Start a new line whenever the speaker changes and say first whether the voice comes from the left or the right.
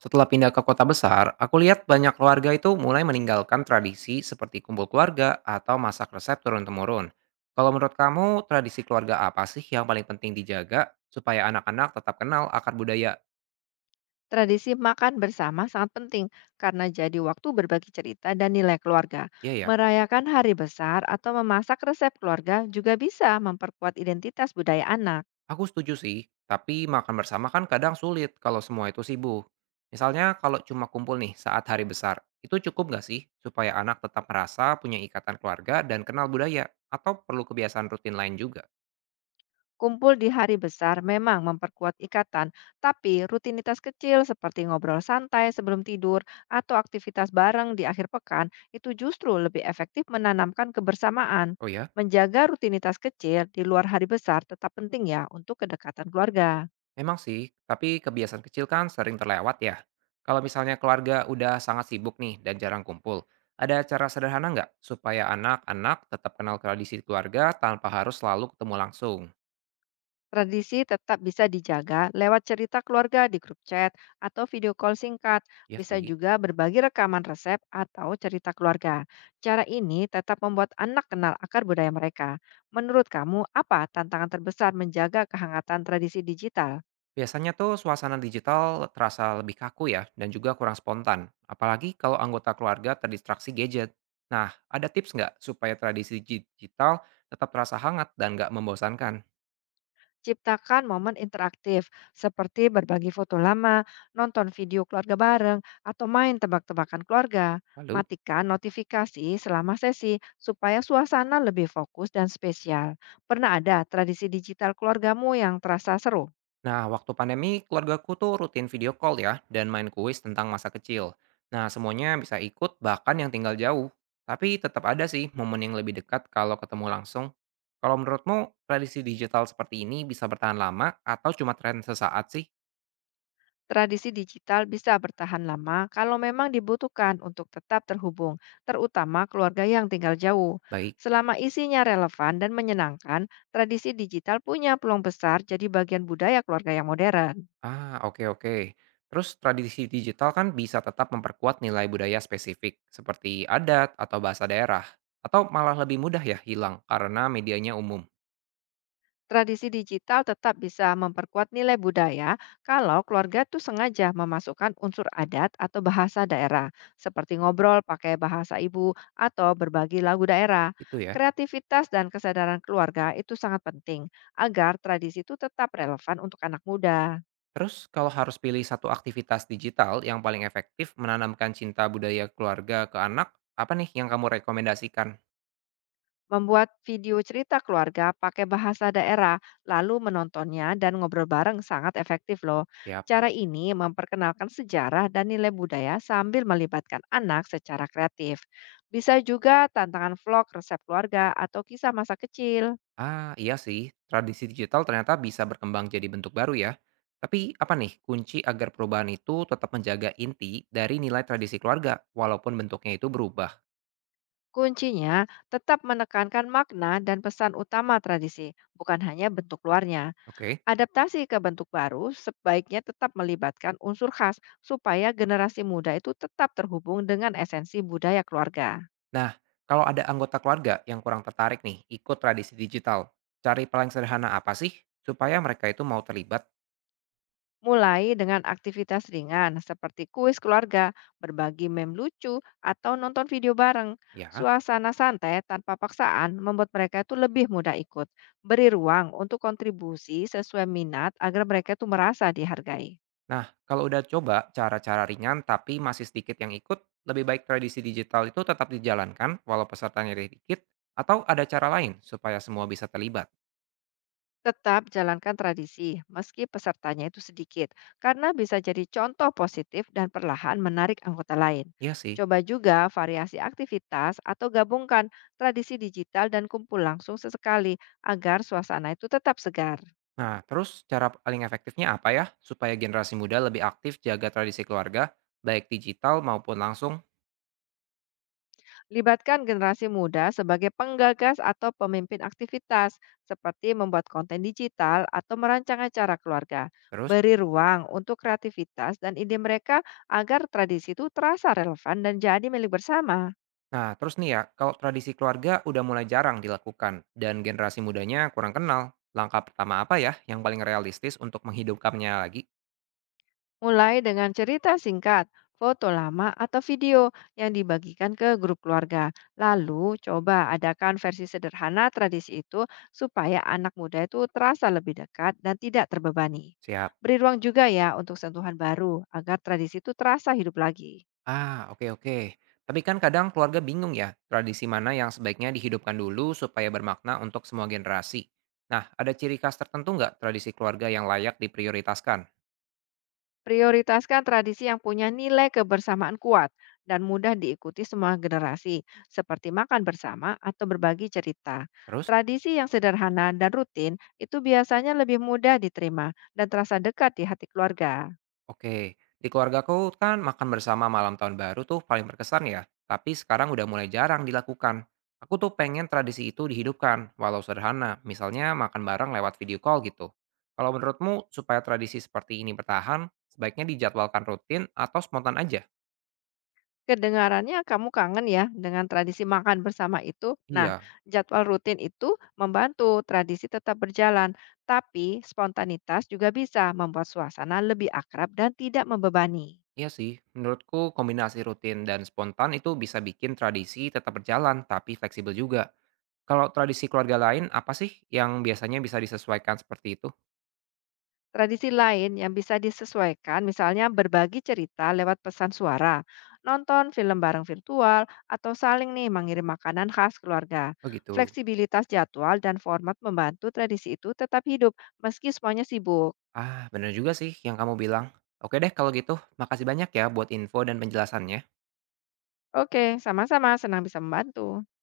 right: Setelah pindah ke kota besar, aku lihat banyak keluarga itu mulai meninggalkan tradisi seperti kumpul keluarga atau masak resep turun-temurun. Kalau menurut kamu, tradisi keluarga apa sih yang paling penting dijaga supaya anak-anak tetap kenal akar budaya?
left: Tradisi makan bersama sangat penting karena jadi waktu berbagi cerita dan nilai keluarga.
right: Iya ya,
left: Merayakan hari besar atau memasak resep keluarga juga bisa memperkuat identitas budaya anak.
right: aku setuju sih. Tapi makan bersama kan kadang sulit kalau semua itu sibuk. Misalnya kalau cuma kumpul nih saat hari besar, itu cukup nggak sih supaya anak tetap merasa punya ikatan keluarga dan kenal budaya? Atau perlu kebiasaan rutin lain juga?
left: Kumpul di hari besar memang memperkuat ikatan, tapi rutinitas kecil seperti ngobrol santai sebelum tidur atau aktivitas bareng di akhir pekan itu justru lebih efektif menanamkan kebersamaan.
right: Oh ya?
left: Menjaga rutinitas kecil di luar hari besar tetap penting ya untuk kedekatan keluarga.
right: Memang sih, tapi kebiasaan kecil kan sering terlewat ya. Kalau misalnya keluarga udah sangat sibuk nih dan jarang kumpul, ada cara sederhana nggak supaya anak-anak tetap kenal tradisi keluarga tanpa harus selalu ketemu langsung?
left: Tradisi tetap bisa dijaga lewat cerita keluarga di grup chat atau video call singkat.
right: Ya
left: Bisa
right: sih.
left: juga berbagi rekaman resep atau cerita keluarga. Cara ini tetap membuat anak kenal akar budaya mereka. Menurut kamu, apa tantangan terbesar menjaga kehangatan tradisi digital?
right: Biasanya tuh suasana digital terasa lebih kaku ya dan juga kurang spontan, apalagi kalau anggota keluarga terdistraksi gadget. Nah, ada tips nggak supaya tradisi digital tetap terasa hangat dan nggak membosankan?
left: Ciptakan momen interaktif seperti berbagi foto lama, nonton video keluarga bareng, atau main tebak-tebakan keluarga.
right: Lalu?
left: Matikan notifikasi selama sesi supaya suasana lebih fokus dan spesial. Pernah ada tradisi digital keluargamu yang terasa seru?
right: Nah, waktu pandemi, keluargaku tuh rutin video call ya, dan main kuis tentang masa kecil. Nah, semuanya bisa ikut, bahkan yang tinggal jauh. Tapi tetap ada sih momen yang lebih dekat kalau ketemu langsung. Kalau menurutmu, tradisi digital seperti ini bisa bertahan lama atau cuma tren sesaat sih?
left: Tradisi digital bisa bertahan lama kalau memang dibutuhkan untuk tetap terhubung, terutama keluarga yang tinggal jauh.
right: Baik.
left: Selama isinya relevan dan menyenangkan, tradisi digital punya peluang besar jadi bagian budaya keluarga yang modern.
right: Ah, oke oke. Terus tradisi digital kan bisa tetap memperkuat nilai budaya spesifik, seperti adat atau bahasa daerah. Atau malah lebih mudah ya hilang karena medianya umum.
left: Tradisi digital tetap bisa memperkuat nilai budaya kalau keluarga tuh sengaja memasukkan unsur adat atau bahasa daerah, seperti ngobrol pakai bahasa ibu atau berbagi lagu daerah.
right: Itu ya.
left: Kreativitas dan kesadaran keluarga itu sangat penting agar tradisi itu tetap relevan untuk anak muda.
right: Terus kalau harus pilih satu aktivitas digital yang paling efektif menanamkan cinta budaya keluarga ke anak, apa nih yang kamu rekomendasikan?
left: Membuat video cerita keluarga pakai bahasa daerah, lalu menontonnya dan ngobrol bareng sangat efektif loh.
right: Yap.
left: Cara ini memperkenalkan sejarah dan nilai budaya sambil melibatkan anak secara kreatif. Bisa juga tantangan vlog resep keluarga atau kisah masa kecil.
right: Ah, iya sih, tradisi digital ternyata bisa berkembang jadi bentuk baru ya. Tapi apa nih kunci agar perubahan itu tetap menjaga inti dari nilai tradisi keluarga walaupun bentuknya itu berubah?
left: Kuncinya tetap menekankan makna dan pesan utama tradisi, bukan hanya bentuk luarnya.
right: Oke.
left: Adaptasi ke bentuk baru sebaiknya tetap melibatkan unsur khas supaya generasi muda itu tetap terhubung dengan esensi budaya keluarga.
right: Nah, kalau ada anggota keluarga yang kurang tertarik nih ikut tradisi digital, cari paling sederhana apa sih supaya mereka itu mau terlibat?
left: Mulai dengan aktivitas ringan seperti kuis keluarga, berbagi meme lucu, atau nonton video bareng.
right: Ya.
left: Suasana santai tanpa paksaan membuat mereka itu lebih mudah ikut. Beri ruang untuk kontribusi sesuai minat agar mereka itu merasa dihargai.
right: Nah, kalau udah coba cara-cara ringan tapi masih sedikit yang ikut, lebih baik tradisi digital itu tetap dijalankan walau pesertanya dikit, atau ada cara lain supaya semua bisa terlibat?
left: Tetap jalankan tradisi, meski pesertanya itu sedikit, karena bisa jadi contoh positif dan perlahan menarik anggota lain.
right: Iya sih.
left: Coba juga variasi aktivitas atau gabungkan tradisi digital dan kumpul langsung sesekali agar suasana itu tetap segar.
right: Nah, terus cara paling efektifnya apa ya supaya generasi muda lebih aktif jaga tradisi keluarga, baik digital maupun langsung?
left: Libatkan generasi muda sebagai penggagas atau pemimpin aktivitas, seperti membuat konten digital atau merancang acara keluarga.
right: Terus?
left: Beri ruang untuk kreativitas dan ide mereka agar tradisi itu terasa relevan dan jadi milik bersama.
right: Nah, terus nih ya, kalau tradisi keluarga udah mulai jarang dilakukan dan generasi mudanya kurang kenal, langkah pertama apa ya yang paling realistis untuk menghidupkannya lagi?
left: Mulai dengan cerita singkat, foto lama, atau video yang dibagikan ke grup keluarga. Lalu, coba adakan versi sederhana tradisi itu supaya anak muda itu terasa lebih dekat dan tidak terbebani.
right: Siap.
left: Beri ruang juga ya untuk sentuhan baru agar tradisi itu terasa hidup lagi.
right: Ah, oke oke. Tapi kan kadang keluarga bingung ya, tradisi mana yang sebaiknya dihidupkan dulu supaya bermakna untuk semua generasi. Nah, ada ciri khas tertentu nggak tradisi keluarga yang layak diprioritaskan?
left: Prioritaskan tradisi yang punya nilai kebersamaan kuat dan mudah diikuti semua generasi, seperti makan bersama atau berbagi cerita.
right: Terus,
left: Tradisi yang sederhana dan rutin itu biasanya lebih mudah diterima dan terasa dekat di hati keluarga.
right: oke, di keluargaku kan makan bersama malam tahun baru tuh paling berkesan ya, tapi sekarang udah mulai jarang dilakukan. Aku tuh pengen tradisi itu dihidupkan, walau sederhana, misalnya makan bareng lewat video call gitu. Kalau menurutmu, supaya tradisi seperti ini bertahan, sebaiknya dijadwalkan rutin atau spontan aja?
left: Kedengarannya kamu kangen ya dengan tradisi makan bersama itu. Nah,
right: Iya,
left: jadwal rutin itu membantu tradisi tetap berjalan, tapi spontanitas juga bisa membuat suasana lebih akrab dan tidak membebani.
right: Iya sih, menurutku kombinasi rutin dan spontan itu bisa bikin tradisi tetap berjalan, tapi fleksibel juga. Kalau tradisi keluarga lain, apa sih yang biasanya bisa disesuaikan seperti itu?
left: Tradisi lain yang bisa disesuaikan misalnya berbagi cerita lewat pesan suara, nonton film bareng virtual, atau saling nih mengirim makanan khas keluarga.
right: Oh gitu.
left: Fleksibilitas jadwal dan format membantu tradisi itu tetap hidup meski semuanya sibuk.
right: Ah, bener juga sih yang kamu bilang. Oke deh kalau gitu, makasih banyak ya buat info dan penjelasannya.
left: Oke, sama-sama senang bisa membantu.